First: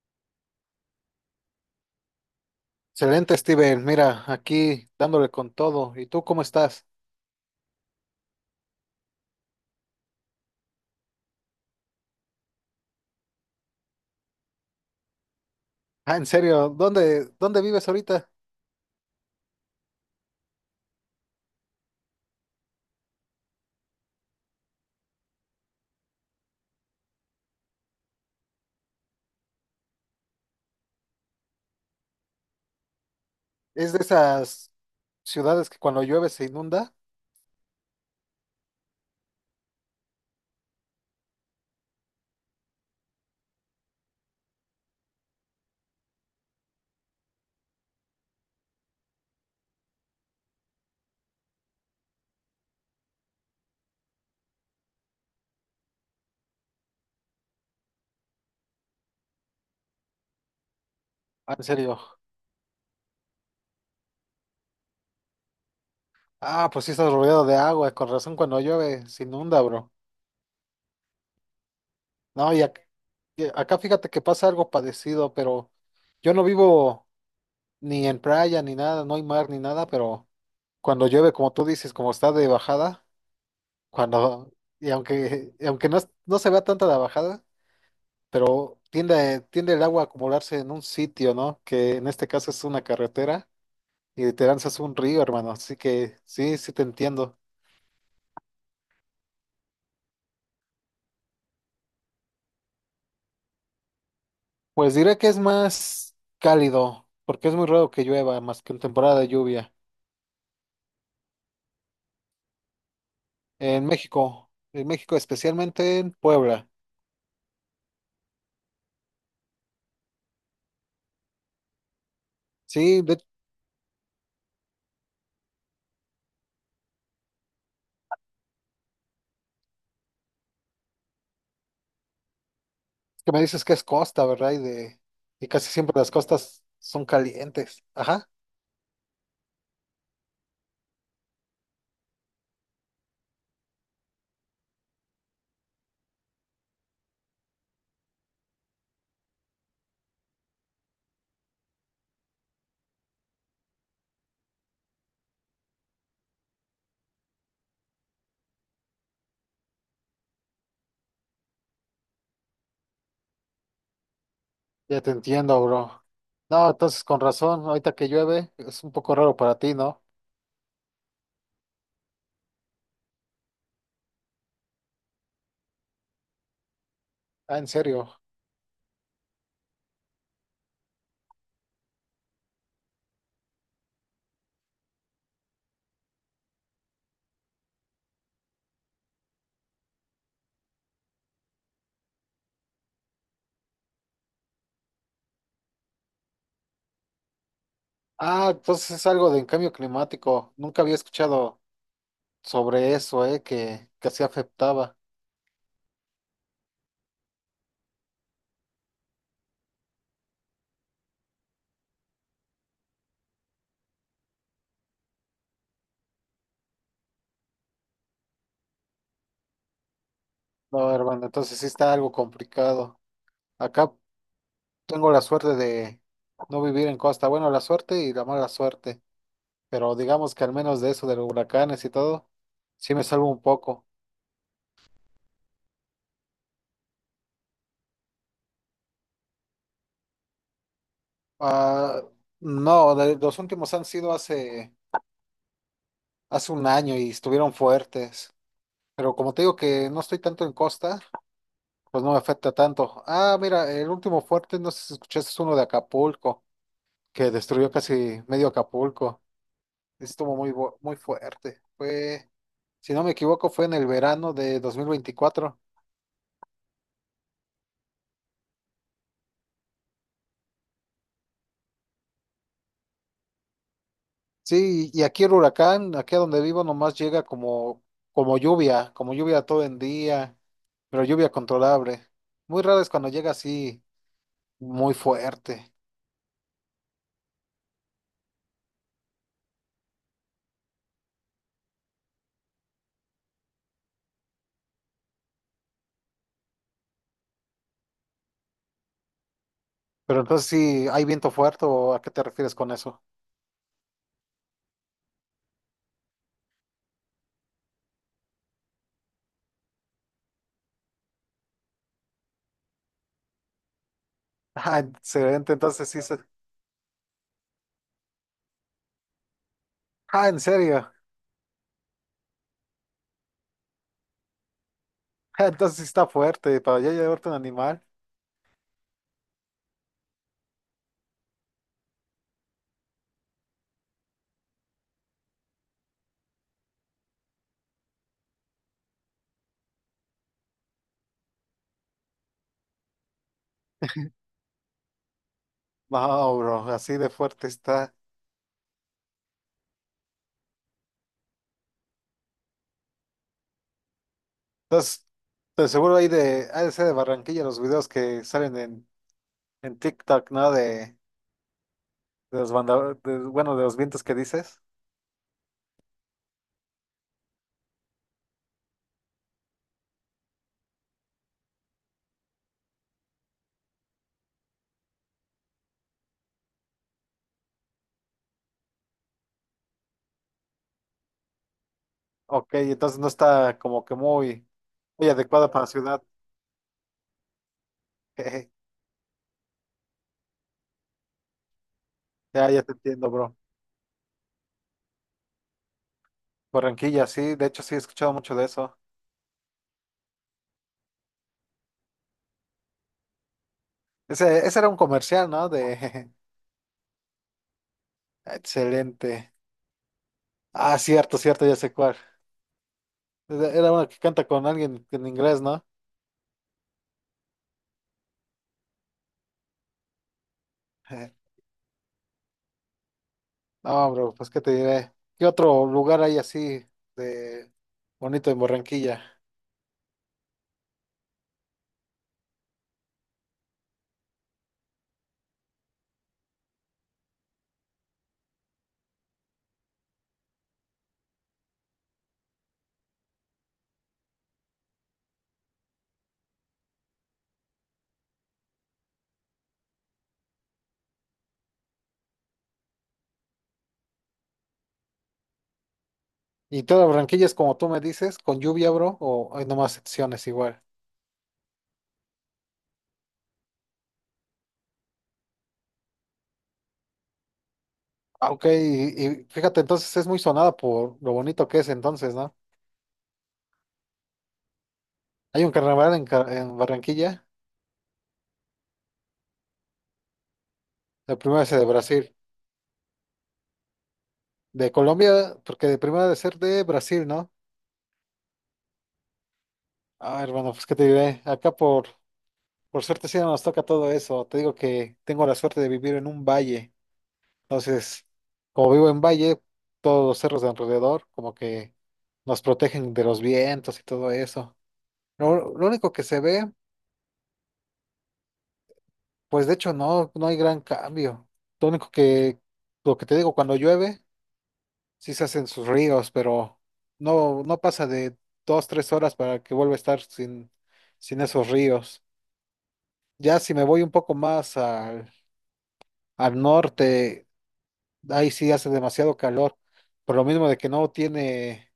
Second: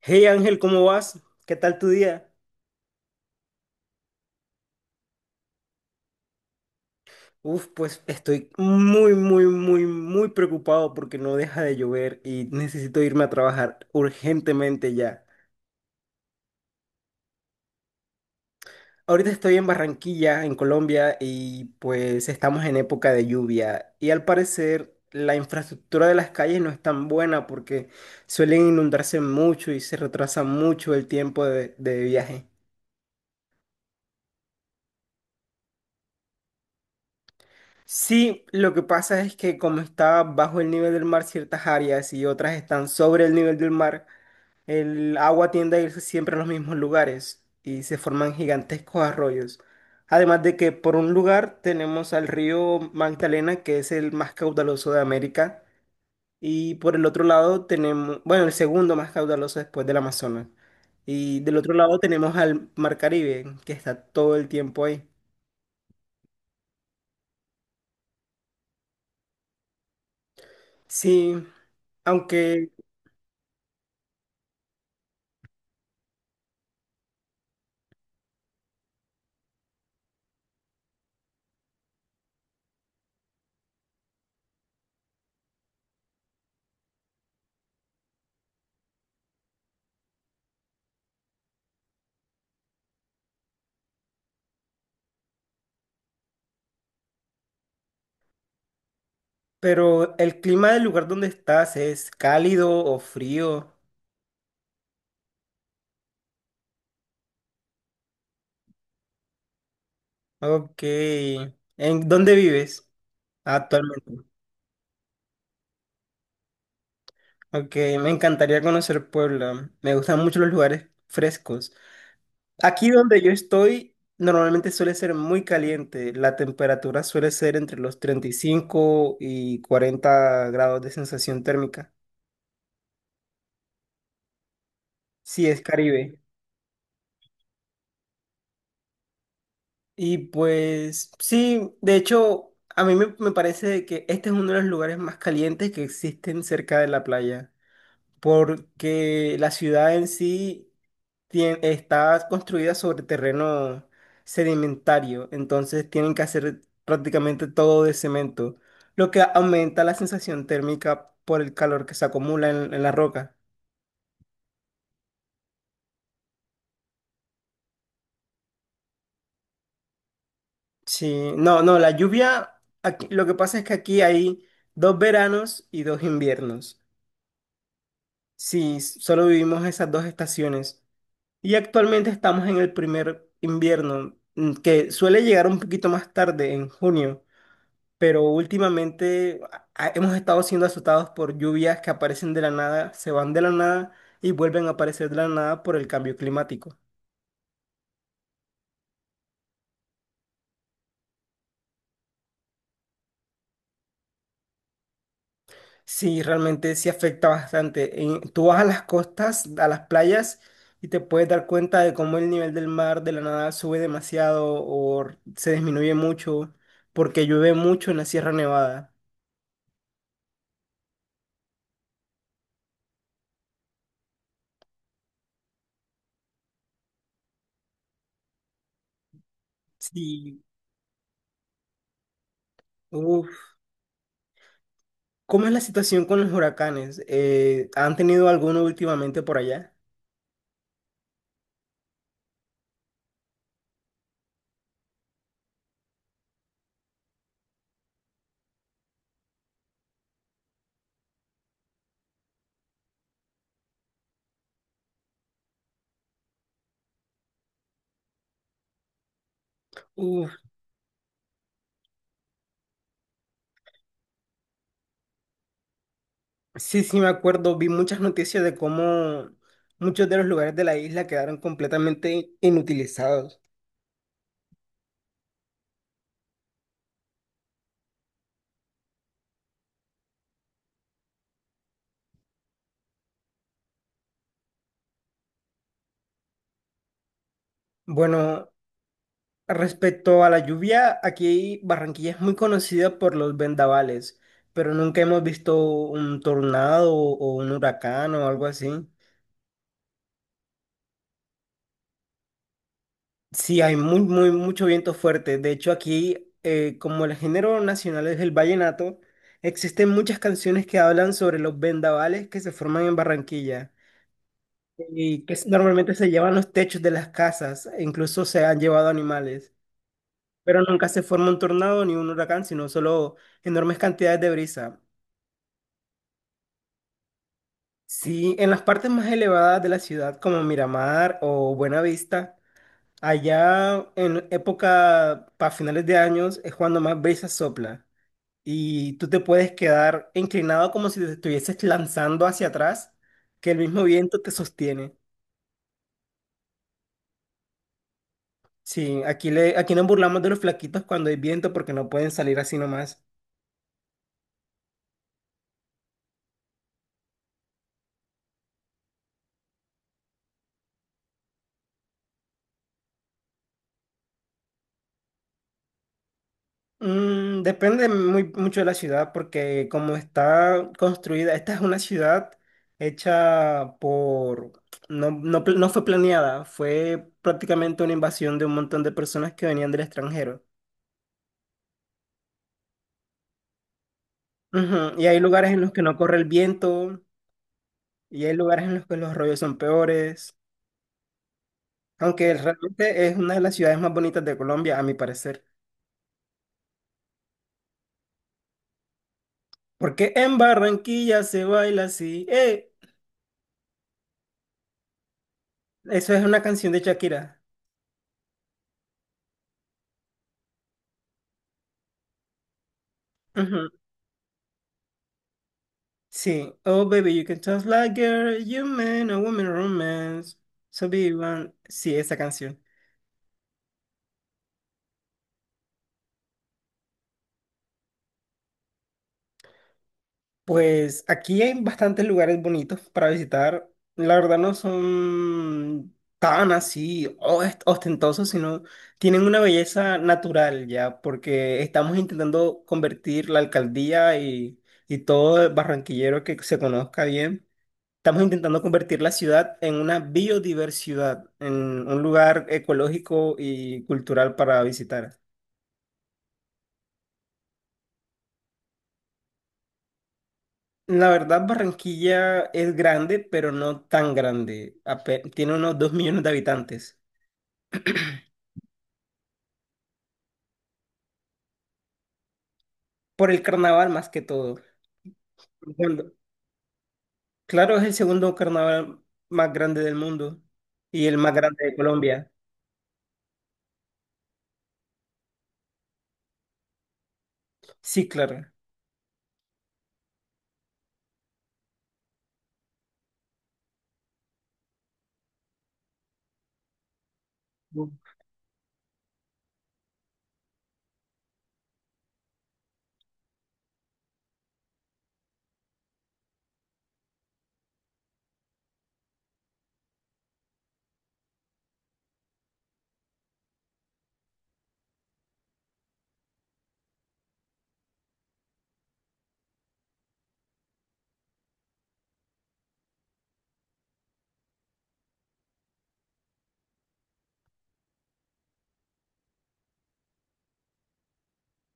Hey Ángel, ¿cómo vas? ¿Qué tal tu día? Excelente, Steven. Mira, aquí dándole con todo. ¿Y tú cómo estás? Pues estoy muy preocupado porque no deja de llover y necesito irme a trabajar urgentemente ya. Ah, en serio, ¿dónde vives ahorita? Ahorita estoy en Barranquilla, en Colombia, y pues estamos en época de lluvia y al parecer la infraestructura de las calles no es tan buena porque suelen inundarse mucho y se retrasa mucho el tiempo de viaje. ¿Es de esas ciudades que cuando llueve se inunda? Sí, lo que pasa es que como está bajo el nivel del mar ciertas áreas y otras están sobre el nivel del mar, el agua tiende a irse siempre a los mismos lugares y se forman gigantescos arroyos. Además de que por un lugar tenemos al río Magdalena, que es el más caudaloso de América, y por el otro lado tenemos, bueno, el segundo más caudaloso después del Amazonas. Y Ah, del en otro serio. lado tenemos al Mar Caribe, que está todo el tiempo ahí. Ah, pues sí estás rodeado de agua, con razón cuando llueve se inunda, bro. Sí, No, aunque... y acá fíjate que pasa algo parecido, pero yo no vivo ni en playa ni nada, no hay mar ni nada, pero cuando llueve, como tú dices, como está de bajada, cuando, y aunque no, no se vea tanta la bajada. Pero tiende el agua a acumularse en un sitio, ¿no? Que en este caso es una carretera y te lanzas un río, hermano. Así que sí, sí te entiendo. Pero el clima del lugar donde estás, ¿es cálido o frío? Pues diré que es más cálido, porque es muy raro que llueva más que en temporada de lluvia. Ok. ¿En dónde vives actualmente? En México, especialmente en Puebla. Ok, me encantaría conocer Puebla. Me gustan mucho los lugares frescos. Aquí Sí, donde yo estoy, normalmente suele ser muy caliente. La temperatura suele ser entre los 35 y 40 grados de sensación térmica. que me dices que es costa, ¿verdad? Sí, Y es casi siempre las Caribe. costas son calientes. Ajá, Y pues sí, de hecho, a mí me parece que este es uno de los lugares más calientes que existen cerca de la playa, porque la ciudad en sí está construida sobre terreno sedimentario, entonces tienen que hacer prácticamente todo de cemento, lo que aumenta la sensación térmica por el calor que se acumula en la roca. ya te entiendo, bro. No, entonces con razón, ahorita que llueve es un poco raro para ti, ¿no? Sí, no, no, la lluvia, aquí, lo que pasa es que aquí hay dos veranos y dos inviernos. Ah, en serio. Sí, solo vivimos esas dos estaciones. Y actualmente estamos en el primer invierno, que suele llegar un poquito más tarde, en junio, pero últimamente hemos estado siendo azotados por lluvias que aparecen de la nada, se van de la nada y vuelven a aparecer de la nada por el cambio climático. Ah, entonces es algo de cambio climático. Nunca había escuchado sobre eso, que así afectaba. Sí, realmente sí afecta bastante. Tú vas a las costas, a las playas, y te puedes dar cuenta de cómo el nivel del mar de la nada sube demasiado o se disminuye mucho porque llueve mucho en la Sierra Nevada. No, hermano, entonces sí está algo complicado. Acá tengo la suerte de no vivir en costa. Bueno, la suerte y la mala suerte. Pero digamos Sí. que al menos de eso, de los huracanes y todo, sí me salvo un Uf. poco. ¿Cómo es la situación con los huracanes? ¿Han tenido alguno últimamente por allá? Ah, no, los últimos han sido hace un año y estuvieron fuertes. Pero como te digo que no estoy tanto en costa. Pues no me afecta tanto. Ah, mira, el último fuerte, no sé si escuchaste, es uno de Acapulco, que destruyó casi medio Acapulco. Uf. Estuvo muy, muy fuerte. Fue, si no me equivoco, fue en el verano de 2024. Sí, sí, me acuerdo. Vi muchas noticias de cómo muchos de los lugares de la isla quedaron completamente inutilizados. Sí, y aquí el huracán, aquí a donde vivo, nomás llega como, como lluvia todo el día, pero lluvia controlable. Muy raro es cuando llega así, muy fuerte. Bueno, respecto a la lluvia, aquí Barranquilla es muy conocida por los vendavales, pero nunca hemos visto un tornado o un huracán o algo así. Pero entonces sí, ¿hay viento fuerte o a qué te refieres con eso? Sí, hay mucho viento fuerte. De hecho, aquí, como el género nacional es el vallenato, existen muchas canciones que hablan sobre los vendavales que se forman en Barranquilla Ah, y que excelente, entonces normalmente sí. se llevan los techos de las casas, e incluso se han llevado animales, Ah, ¿en pero nunca serio? se forma un tornado ni un huracán, sino solo enormes cantidades de brisa. Entonces sí está fuerte, para ya llevarte un animal. Sí, en las partes más elevadas de la ciudad, como Miramar o Buenavista, allá en época para finales de años es cuando más brisa sopla y tú te puedes quedar inclinado como si te estuvieses lanzando hacia atrás, que el mismo viento te sostiene. No, bro, así de fuerte está. Sí, aquí nos burlamos de los flaquitos cuando hay viento porque no pueden salir así nomás. Entonces, de seguro hay de, ha de ser de Barranquilla los videos que salen en TikTok, ¿no? De, bueno, de los vientos que dices. Depende mucho de la ciudad porque como está construida, esta es una ciudad hecha por... no fue planeada, fue prácticamente una invasión de un montón de personas que venían del extranjero. Ok, entonces no está como que muy, Ujú. Y muy hay adecuada lugares en para la los que no ciudad. corre el viento y hay Jeje, lugares en los que los rollos son peores, aunque ya, ya te realmente entiendo, es una bro. de las ciudades más bonitas de Colombia, a mi parecer. Barranquilla, sí, de hecho sí he escuchado mucho de eso. Porque en Barranquilla se baila así. ¡Eh! Ese era un comercial, ¿no? Eso De es una canción de Shakira. excelente. Ah, cierto, cierto, ya sé cuál. Era uno que canta con alguien en inglés, ¿no? Sí. Oh, baby, you can talk like girl, you man, a woman romance. So be one. Sí, esa canción. No, bro, pues qué te diré. ¿Qué otro lugar hay así de bonito en Barranquilla? Pues aquí hay bastantes lugares bonitos para visitar. La verdad no son tan así ostentosos, sino tienen una belleza natural ya, porque estamos intentando convertir la alcaldía y todo el barranquillero que se conozca bien. Estamos intentando convertir la ciudad en una biodiversidad, en un lugar ecológico y cultural para visitar. Y toda Barranquilla es como tú me dices, con lluvia, bro, o hay nomás secciones igual. La verdad, Barranquilla es grande, pero no tan grande. Tiene unos 2.000.000 de habitantes. Ah, ok, y fíjate, entonces es muy sonada por lo bonito que es entonces, ¿no? Por el carnaval más que todo. Hay un carnaval en, Cuando- en Barranquilla, claro, es el segundo carnaval más grande del mundo y la el más primera es grande de de Brasil. Colombia. De Colombia, porque de primera de ser de Brasil, ¿no? Sí, claro. Ah, hermano, pues qué te diré. Acá por suerte sí no nos toca todo eso. Te digo que tengo la suerte de vivir en un valle. Entonces, como vivo en valle, todos los cerros de alrededor como que nos protegen de los vientos y todo eso. Lo único que se ve, pues de hecho no, no hay gran cambio. Lo único que, lo que te digo, cuando llueve, sí se hacen sus ríos, pero no, no pasa de dos, tres horas para que vuelva a estar sin, sin esos ríos. Ya si me voy un poco más al norte, ahí sí hace demasiado calor, por lo mismo de que no tiene.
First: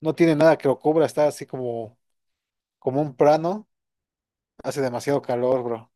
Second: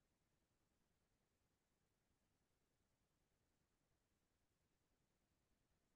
No tiene nada que lo cubra, está así como, como un plano. Hace demasiado calor, bro.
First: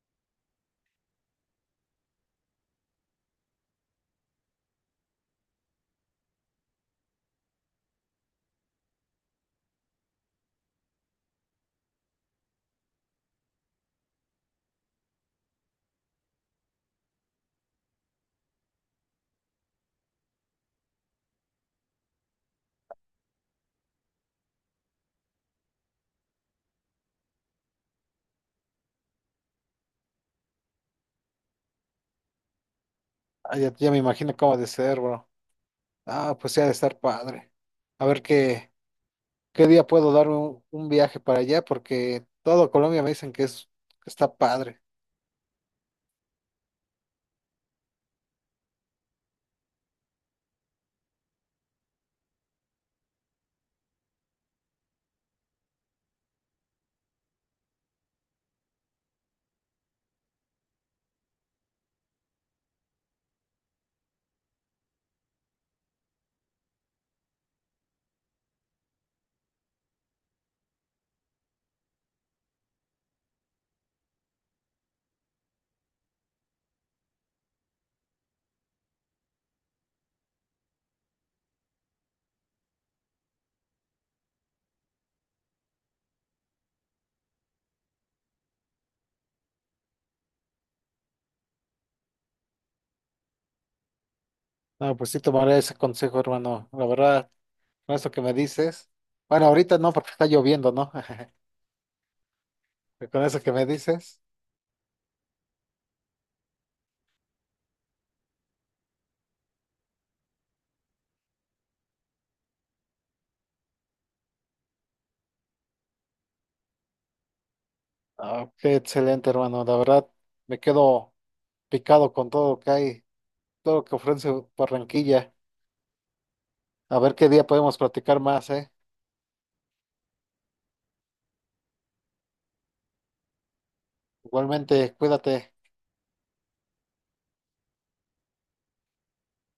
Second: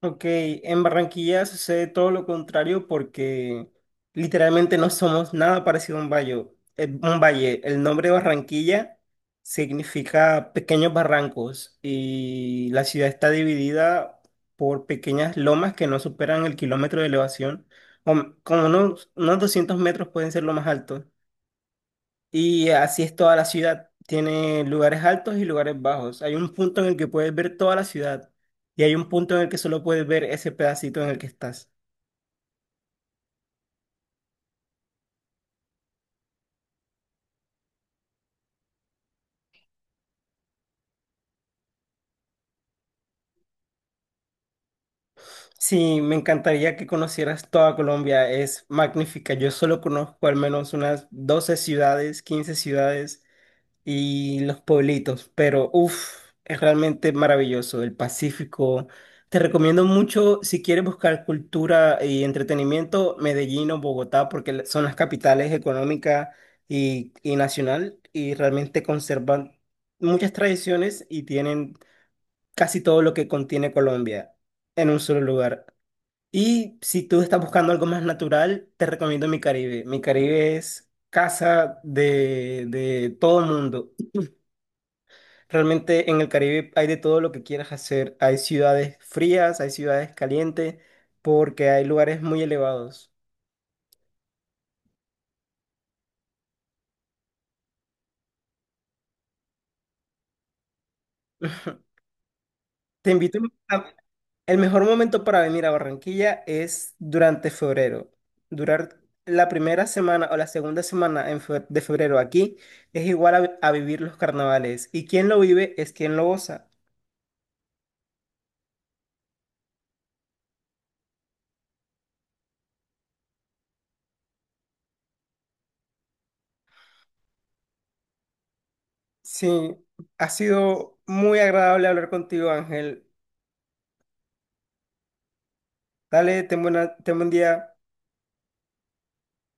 Ok, en Barranquilla sucede todo lo contrario porque literalmente no somos nada parecido a un valle. Un valle. El nombre Barranquilla significa pequeños barrancos y la ciudad está dividida por pequeñas lomas que no superan el kilómetro de elevación. Como unos 200 metros pueden ser lo más alto. Y así es toda la ciudad. Tiene lugares altos y lugares bajos. Hay un punto en el que puedes ver toda la ciudad y hay un punto en el que solo puedes ver ese pedacito en el que estás. Ah, ya, ya me imagino cómo ha de ser, bro. Ah, pues sí, ha de estar padre. A ver qué, qué día puedo darme un viaje para allá, porque todo Colombia me dicen que es, que está padre. Sí, me encantaría que conocieras toda Colombia. Es magnífica. Yo solo conozco al menos unas 12 ciudades, 15 ciudades. Y los pueblitos, pero uff, es realmente maravilloso el Pacífico. Te recomiendo mucho si quieres buscar cultura y entretenimiento, Medellín o Bogotá, porque son las capitales económica y nacional y realmente conservan muchas tradiciones y tienen casi todo lo que contiene Colombia en un solo lugar. Y si tú estás buscando algo más natural, te recomiendo Mi Caribe. Mi Caribe es casa de todo el mundo. Realmente en el Caribe hay de todo lo que quieras hacer. Hay ciudades frías, hay ciudades calientes, porque hay lugares muy elevados. No, pues sí tomaré ese consejo, hermano. La verdad, con eso que me dices. Bueno, ahorita no, porque está lloviendo, ¿no? Te Pero con invito eso que me a... dices. El mejor momento para venir a Barranquilla es durante febrero. Durar la primera semana o la segunda semana en de febrero aquí es igual a, a vivir los carnavales. Y quien lo vive es quien lo goza. Ah, qué excelente, hermano. La verdad, me quedo picado con todo lo que hay, todo lo que ofrece Barranquilla. A ver qué día podemos platicar más, ¿eh? Sí, ha sido muy agradable hablar contigo, Ángel. Igualmente, cuídate. Dale, ten buen día.